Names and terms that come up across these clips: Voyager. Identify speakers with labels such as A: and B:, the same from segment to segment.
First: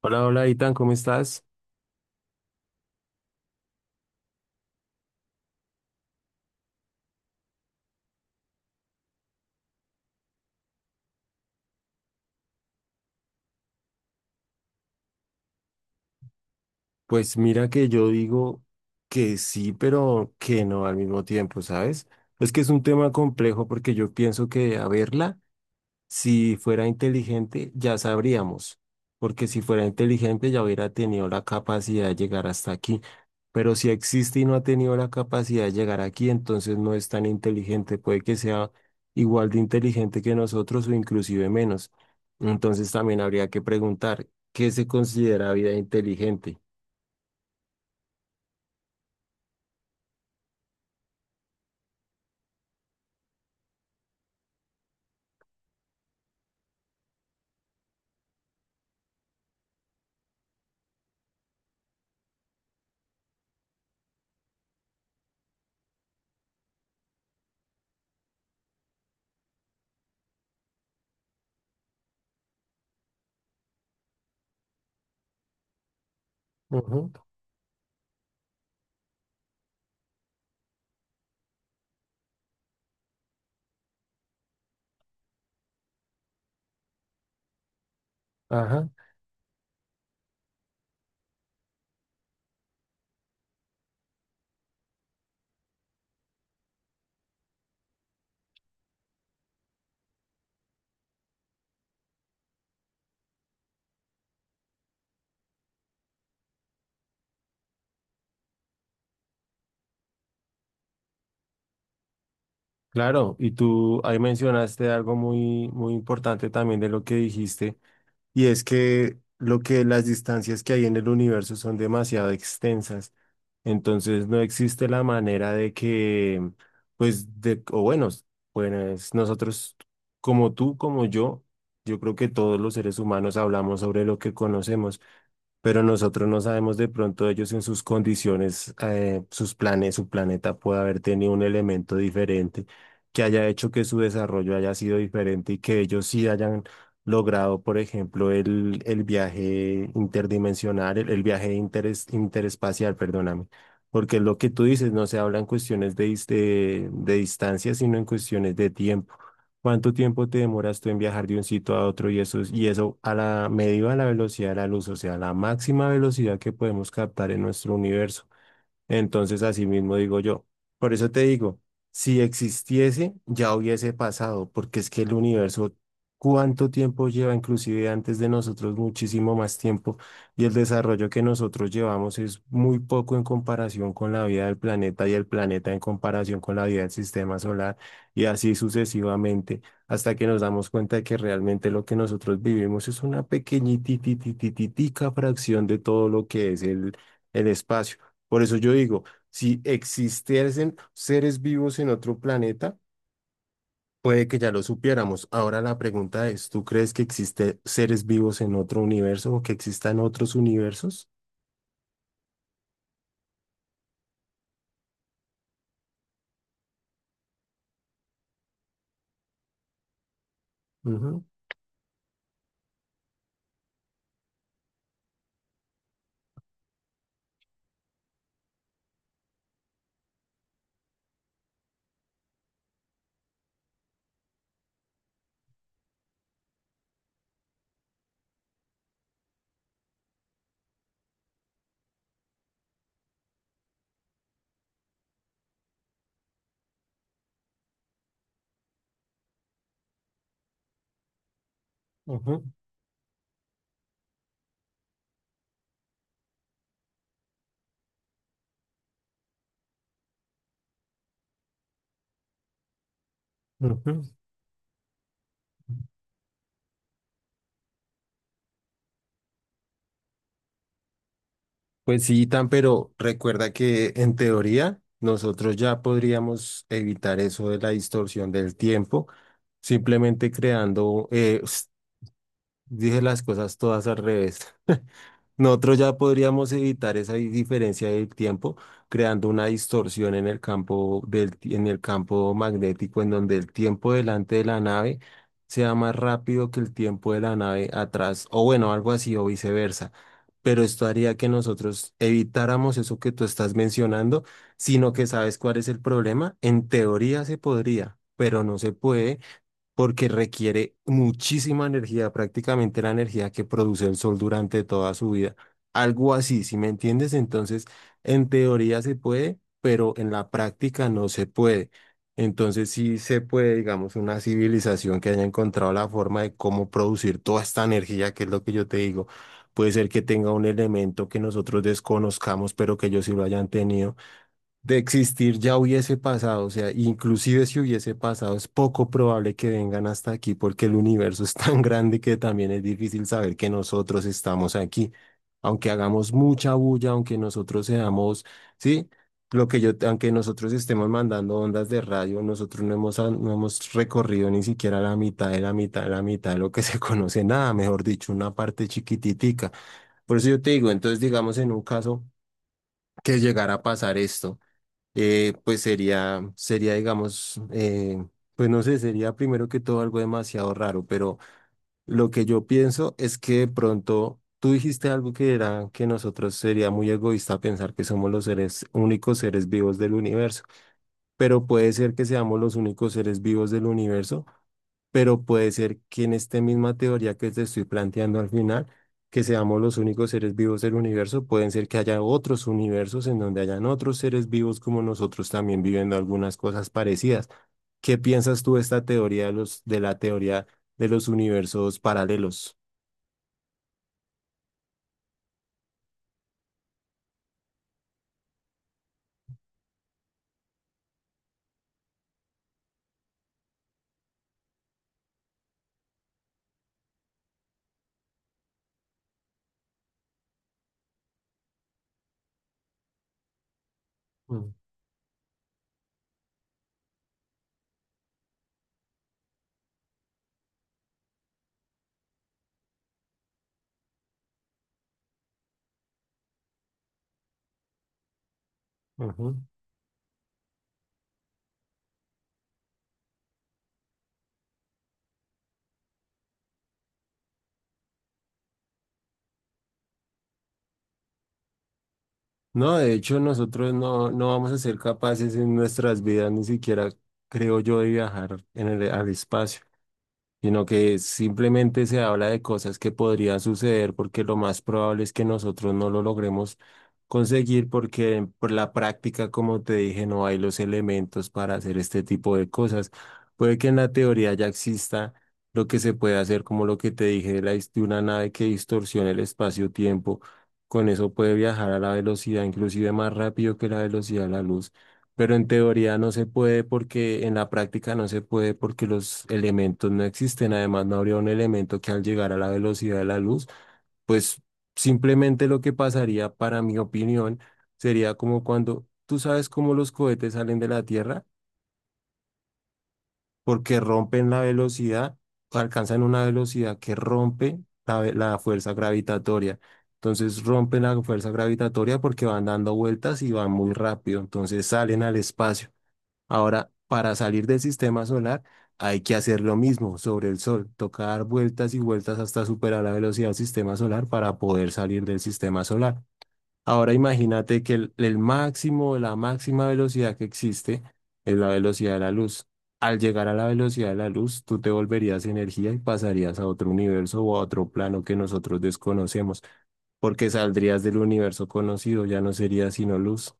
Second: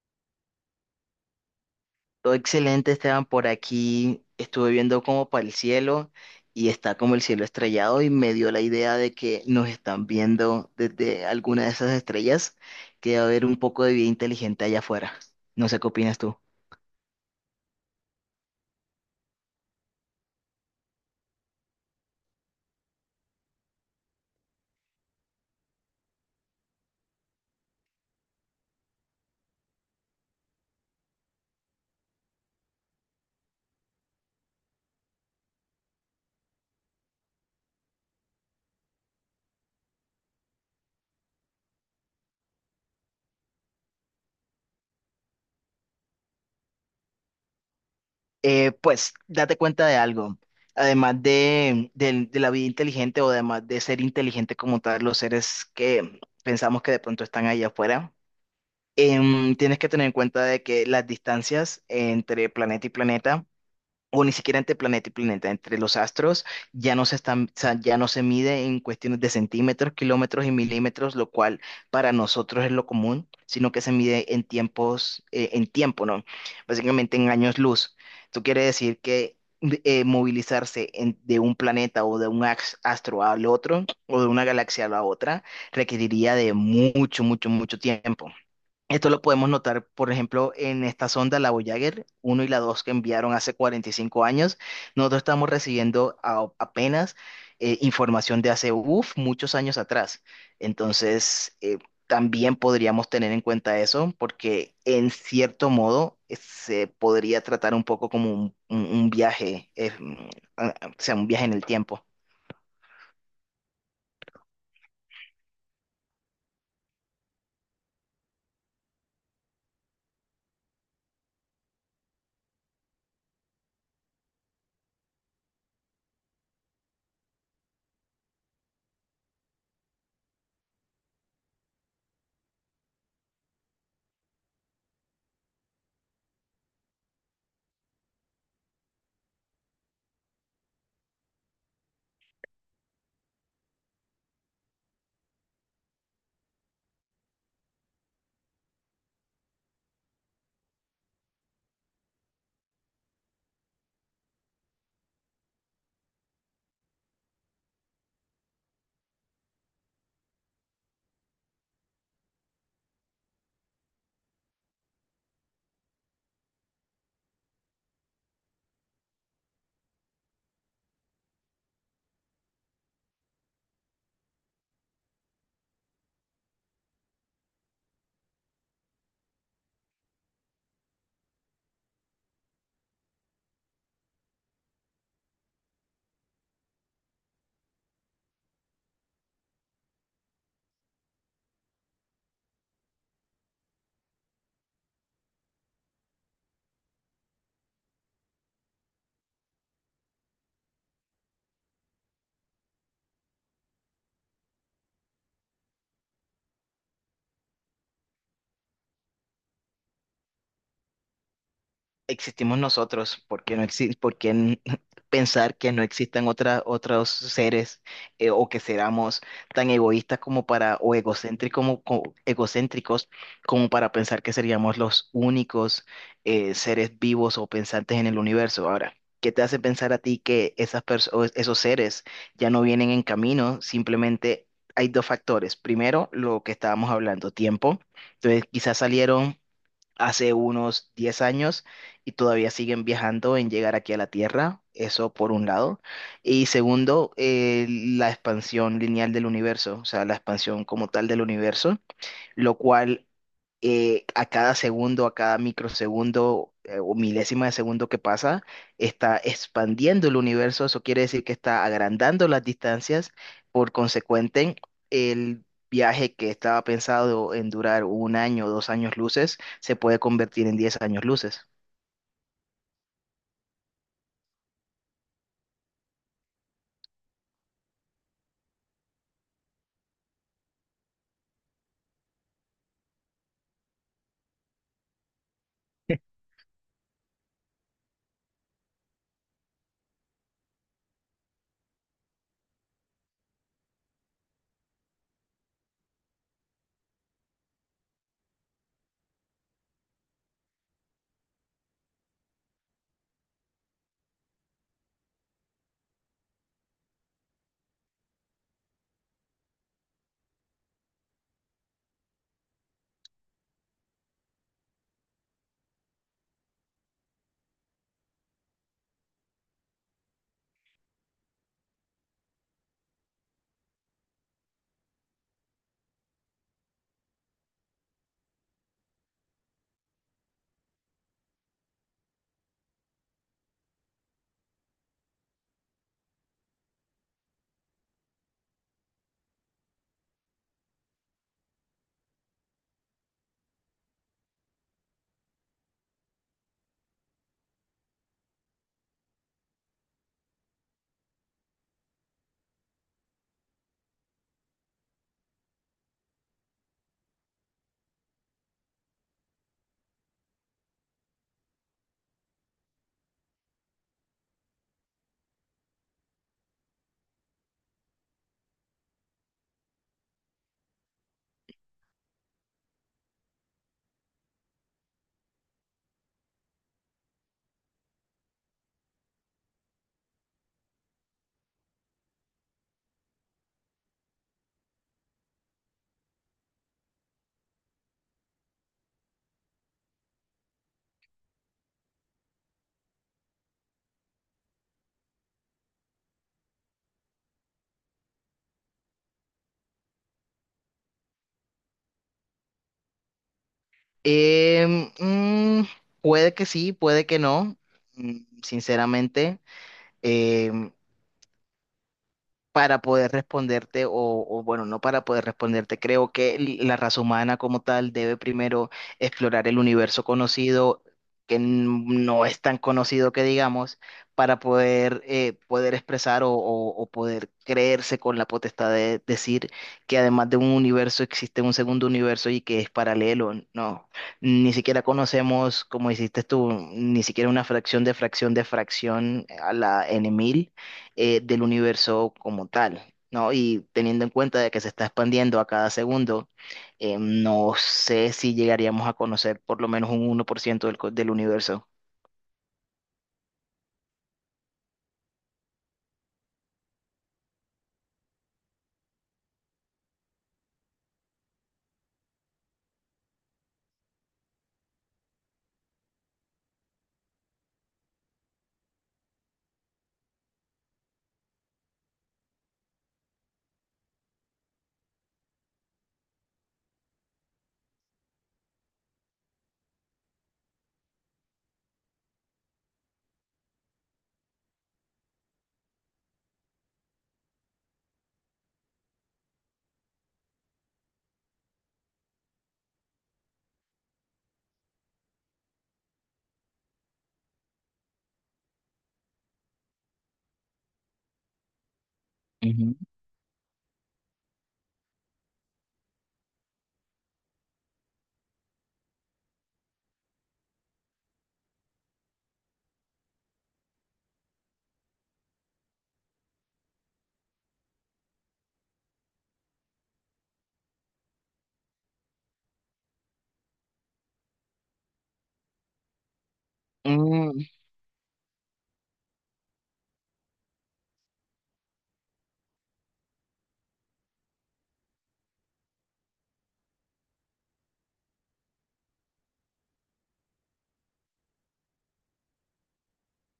A: Hola, hola, Itan, ¿cómo estás?
B: Todo excelente, Esteban, por aquí. Estuve viendo como para el cielo y está como el cielo estrellado y me dio la idea de que nos están viendo desde alguna de esas estrellas, que debe haber un poco de vida inteligente allá afuera. No sé qué opinas tú.
A: Pues mira que yo digo que sí, pero que no al mismo tiempo, ¿sabes? Es que es un tema complejo porque yo pienso que a verla. Si fuera inteligente, ya sabríamos, porque si fuera inteligente ya hubiera tenido la capacidad de llegar hasta aquí. Pero si existe y no ha tenido la capacidad de llegar aquí, entonces no es tan inteligente. Puede que sea igual de inteligente que nosotros o inclusive menos. Entonces también habría que preguntar, ¿qué se considera vida inteligente?
B: Pues date cuenta de algo. Además de la vida inteligente o además de ser inteligente como tal, los seres que pensamos que de pronto están allá afuera, tienes que tener en cuenta de que las distancias entre planeta y planeta o ni siquiera entre planeta y planeta, entre los astros, ya no se están, o sea, ya no se mide en cuestiones de centímetros, kilómetros y milímetros, lo cual para nosotros es lo común, sino que se mide en tiempos, en tiempo, ¿no?
A: Ujú.
B: Básicamente en años luz. Esto quiere decir que movilizarse de un planeta o de un astro al otro, o de una galaxia a la otra, requeriría de mucho, mucho, mucho tiempo.
A: Ajá.
B: Esto lo podemos notar, por ejemplo, en esta sonda, la Voyager 1 y la 2 que enviaron hace 45 años. Nosotros estamos recibiendo apenas información de hace uf, muchos años atrás. Entonces, también podríamos tener en cuenta eso, porque en cierto modo se podría tratar un poco como un viaje, o sea, un viaje en el tiempo.
A: Claro, y tú ahí mencionaste algo muy, muy importante también de lo que dijiste. Y es que lo que las distancias que hay en el universo son demasiado extensas, entonces no existe la manera de que, pues, de, o bueno, pues nosotros, como tú, como yo creo que todos los seres humanos hablamos sobre lo que conocemos, pero nosotros no sabemos de pronto ellos en sus condiciones, sus planes, su planeta puede haber tenido un elemento diferente que haya hecho que su desarrollo haya sido diferente y que ellos sí hayan logrado, por ejemplo, el viaje interdimensional, el, el viaje interespacial, perdóname. Porque es lo que tú dices, no se habla en cuestiones de, de distancia, sino en cuestiones de tiempo. ¿Cuánto tiempo te demoras tú en viajar de un sitio a otro y eso, y eso a la medida de la velocidad de la luz, o sea, la máxima velocidad que podemos captar en nuestro universo? Entonces, así mismo digo yo. Por eso te digo, si existiese, ya hubiese pasado, porque es que el universo, cuánto tiempo lleva, inclusive antes de nosotros, muchísimo más tiempo, y el desarrollo que nosotros llevamos es muy poco en comparación con la vida del planeta y el planeta en comparación con la vida del sistema solar, y así sucesivamente, hasta que nos damos cuenta de que realmente lo que nosotros vivimos es una pequeñitititititica fracción de todo lo que es el espacio. Por eso yo digo, si existiesen seres vivos en otro planeta, puede que ya lo supiéramos. Ahora la pregunta es, ¿tú crees que existen seres vivos en otro universo o que existan otros universos?
B: Existimos nosotros, ¿por qué no exi- por qué n- pensar que no existan otros seres o que seamos tan egoístas como para, o
A: Ujú,
B: egocéntricos egocéntricos como para pensar que seríamos los únicos seres vivos o pensantes en el universo? Ahora, ¿qué te hace pensar a ti que esas o esos seres ya no vienen en camino? Simplemente hay dos factores. Primero, lo que estábamos hablando, tiempo. Entonces, quizás salieron hace unos 10 años y todavía siguen viajando en llegar aquí a la Tierra, eso por un lado. Y segundo, la expansión lineal del universo, o sea, la expansión como tal del universo,
A: ujú,
B: lo cual a cada segundo, a cada microsegundo o milésima de segundo que pasa, está expandiendo el universo. Eso quiere decir que está agrandando las distancias. Por
A: ujú.
B: consecuente, el viaje que estaba pensado en durar un año o 2 años luces se puede convertir en 10 años luces.
A: Pues sí, tan, pero recuerda que en teoría nosotros ya podríamos evitar eso de la distorsión del tiempo, simplemente creando, dije las cosas todas al revés. Nosotros ya podríamos evitar esa diferencia del tiempo creando una distorsión en el campo del, en el campo magnético, en donde el tiempo delante de la nave sea más rápido que el tiempo de la nave atrás, o bueno, algo así o viceversa. Pero esto haría que nosotros evitáramos eso que tú estás mencionando, sino que sabes cuál es el problema. En teoría se podría, pero no se puede porque requiere muchísima energía, prácticamente la energía que produce el sol durante toda su vida. Algo así, si me entiendes, entonces en teoría se puede, pero en la práctica no se puede. Entonces sí se puede, digamos, una civilización que haya encontrado la forma de cómo producir toda esta energía, que es lo que yo te digo. Puede ser que tenga un elemento que nosotros desconozcamos, pero que ellos sí lo hayan tenido. De existir ya hubiese pasado, o sea, inclusive si hubiese pasado, es poco probable que vengan hasta aquí porque el universo es tan grande que también es difícil saber que nosotros estamos aquí. Aunque hagamos mucha bulla, aunque nosotros seamos, sí, lo que yo, aunque nosotros estemos mandando ondas de radio, nosotros no hemos, no hemos recorrido ni siquiera la mitad de la mitad de la mitad de lo que se conoce, nada, mejor dicho, una parte chiquititica. Por eso yo te digo, entonces digamos en un caso que llegara a pasar esto, pues sería, sería, digamos, pues no sé, sería primero que todo algo demasiado raro, pero lo que yo pienso es que de pronto tú dijiste algo que era que nosotros sería muy egoísta pensar que somos los seres, únicos seres vivos del universo, pero puede ser que seamos los únicos seres vivos del universo, pero puede ser que en esta misma teoría que te estoy planteando al final, que seamos los únicos seres vivos del universo, pueden ser que haya otros universos en donde hayan otros seres vivos como nosotros también viviendo algunas cosas parecidas. ¿Qué piensas tú de esta teoría de los, de la teoría de los universos paralelos?
B: Em, mm, puede que sí, puede que no. Sinceramente, em, para poder responderte, o bueno, no para poder responderte, creo que la raza humana como tal debe primero explorar el universo conocido, que no es tan conocido que digamos, para
A: Mm.
B: poder, poder expresar o poder creerse con la potestad de decir que además de un universo existe un segundo universo y que es paralelo. No, ni siquiera conocemos, como hiciste tú, ni siquiera una fracción de fracción de fracción
A: Ujú.
B: a la n, del universo como tal, ¿no? Y teniendo en cuenta de que se está expandiendo a cada segundo, no sé si llegaríamos a conocer por lo menos un 1% del universo.
A: No, de hecho, nosotros no, no vamos a ser capaces en nuestras vidas, ni siquiera creo yo, de viajar en el, al espacio. Sino que simplemente se habla de cosas que podrían suceder porque lo más probable es que nosotros no lo logremos conseguir porque por la práctica, como te dije, no hay los elementos para hacer este tipo de cosas. Puede que en la teoría ya exista lo que se puede hacer, como lo que te dije de, la, de una nave que distorsiona el espacio-tiempo. Con eso puede viajar a la velocidad, inclusive más rápido que la velocidad de la luz. Pero en teoría no se puede porque en la práctica no se puede porque los elementos no existen. Además, no habría un elemento que al llegar a la velocidad de la luz, pues simplemente lo que pasaría, para mi opinión, sería como cuando tú sabes cómo los cohetes salen de la Tierra
B: Ujú.
A: porque rompen la velocidad, alcanzan una velocidad que rompe la, la fuerza gravitatoria. Entonces rompen la fuerza gravitatoria porque van dando vueltas y van muy rápido. Entonces salen al espacio. Ahora, para salir del sistema solar, hay que hacer lo mismo sobre el Sol, toca dar vueltas y vueltas hasta superar la velocidad del sistema solar para poder salir del sistema solar. Ahora
B: Mm,
A: imagínate que el máximo, la máxima velocidad que existe es la velocidad de la luz. Al llegar a la velocidad de la luz, tú te volverías energía y pasarías a otro universo o a otro plano que nosotros desconocemos, porque saldrías del universo conocido, ya no sería sino luz.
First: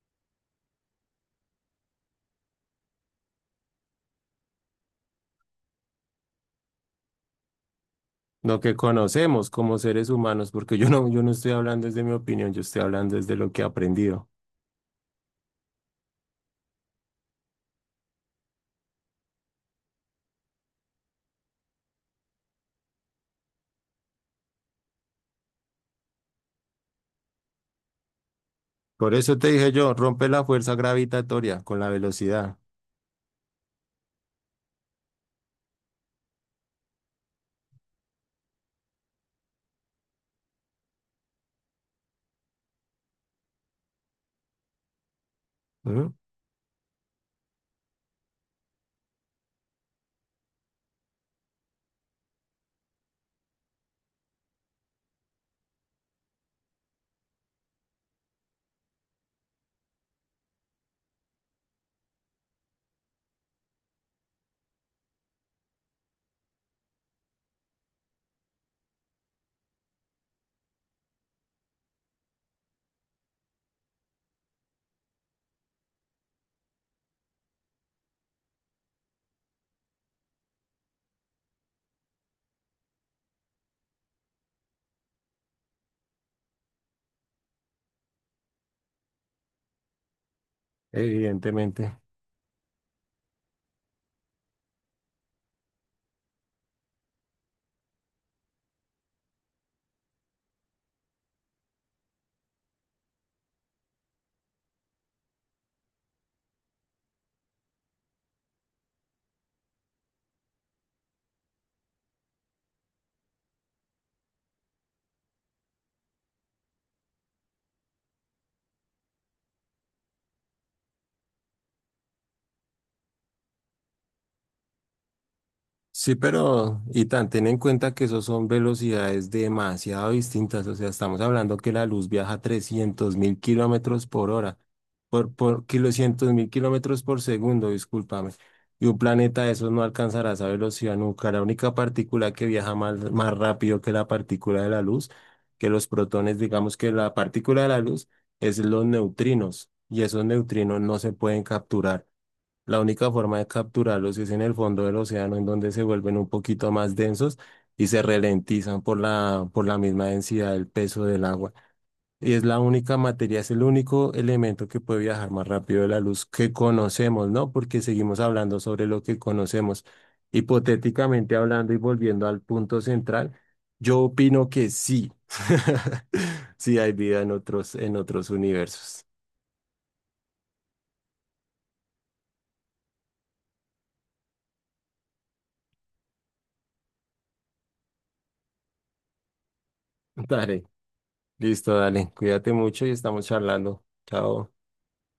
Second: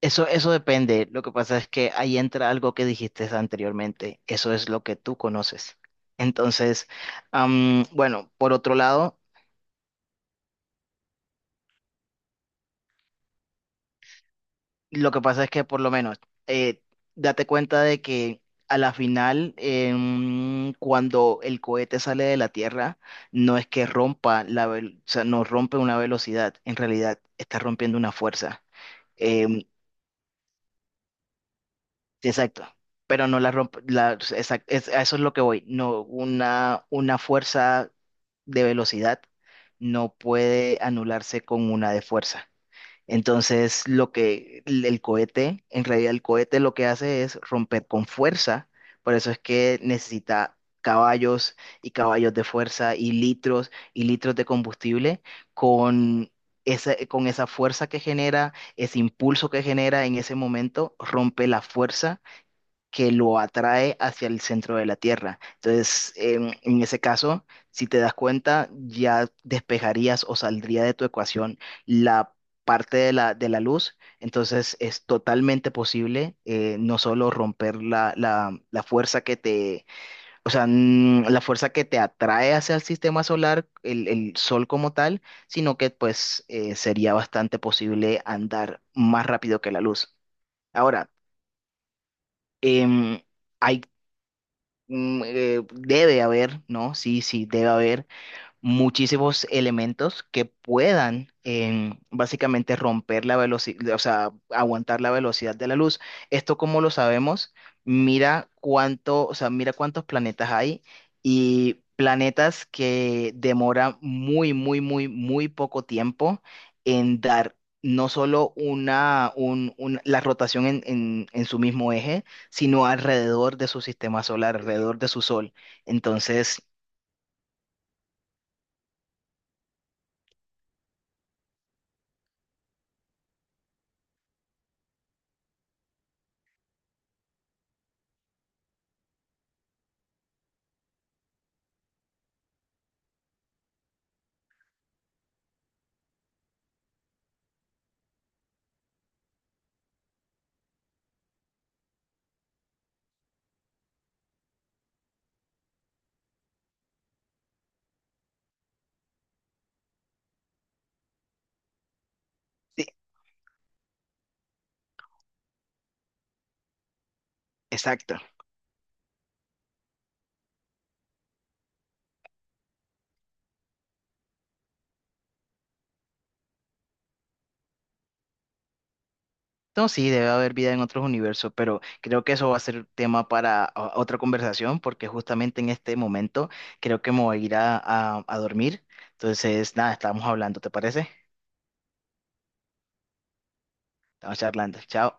B: eso, eso depende. Lo que pasa es que ahí entra algo que dijiste anteriormente. Eso es lo que tú conoces. Entonces, bueno, por
A: Lo
B: otro
A: que
B: lado,
A: conocemos como seres humanos, porque yo no, yo no estoy hablando desde mi opinión, yo estoy hablando desde lo que he aprendido.
B: lo que pasa es que por lo menos, eh, date cuenta de que a la final, cuando el cohete sale de la Tierra, no es que rompa la, o sea, no rompe una velocidad, en realidad está rompiendo una fuerza.
A: Por eso te
B: Em,
A: dije yo, rompe la fuerza gravitatoria con la velocidad.
B: exacto, pero no la rompe, a eso es lo que voy, no, una fuerza de velocidad no puede anularse con una de fuerza. Entonces, lo que el cohete, en
A: ¿Mm?
B: realidad el cohete lo que hace es romper con fuerza, por eso es que necesita caballos y caballos de fuerza y litros de combustible con con esa fuerza que genera, ese impulso que genera en ese momento, rompe la fuerza que lo atrae hacia el centro de la Tierra. Entonces, en ese caso, si te das cuenta, ya despejarías o saldría de tu ecuación la parte de de la luz. Entonces, es totalmente posible no solo romper la fuerza que te, o sea, la fuerza que te atrae hacia el sistema solar, el sol como tal, sino que pues sería bastante posible andar más rápido que la luz. Ahora,
A: Evidentemente.
B: em, hay debe haber, ¿no? Sí, sí, debe haber muchísimos elementos que puedan básicamente romper la velocidad, o sea, aguantar la velocidad de la luz. Esto, como lo sabemos, mira cuánto, o sea, mira cuántos planetas hay y planetas que demoran muy, muy, muy, muy poco tiempo en dar no solo la rotación en, en su mismo eje, sino alrededor de su sistema solar, alrededor de su sol.
A: Sí,
B: Entonces,
A: pero, y tan, ten en cuenta que esos son velocidades demasiado distintas. O sea, estamos hablando que la luz viaja 300.000 kilómetros por hora, por kilocientos mil kilómetros por segundo, discúlpame. Y un planeta de esos no alcanzará esa velocidad nunca. La única partícula que viaja más, más rápido que la partícula de la luz, que los protones, digamos que la partícula de la luz, es los neutrinos. Y esos neutrinos no se pueden capturar. La única forma de capturarlos es en el fondo del océano, en donde se vuelven un poquito más densos y se ralentizan por la misma densidad del peso del agua. Y es la
B: sí,
A: única materia, es el único elemento que puede viajar más rápido de la luz que conocemos, ¿no? Porque
B: exacto.
A: seguimos hablando sobre lo que conocemos. Hipotéticamente hablando y volviendo al punto central, yo opino que sí. Sí hay vida en otros universos.
B: No, sí, debe haber vida en otros universos, pero creo que eso va a ser tema para otra conversación, porque justamente en este momento creo que me voy a ir a dormir. Entonces, nada, estamos hablando,
A: Dale.
B: ¿te parece?
A: Listo, dale. Cuídate mucho y estamos charlando.
B: Estamos
A: Chao.
B: charlando. Chao.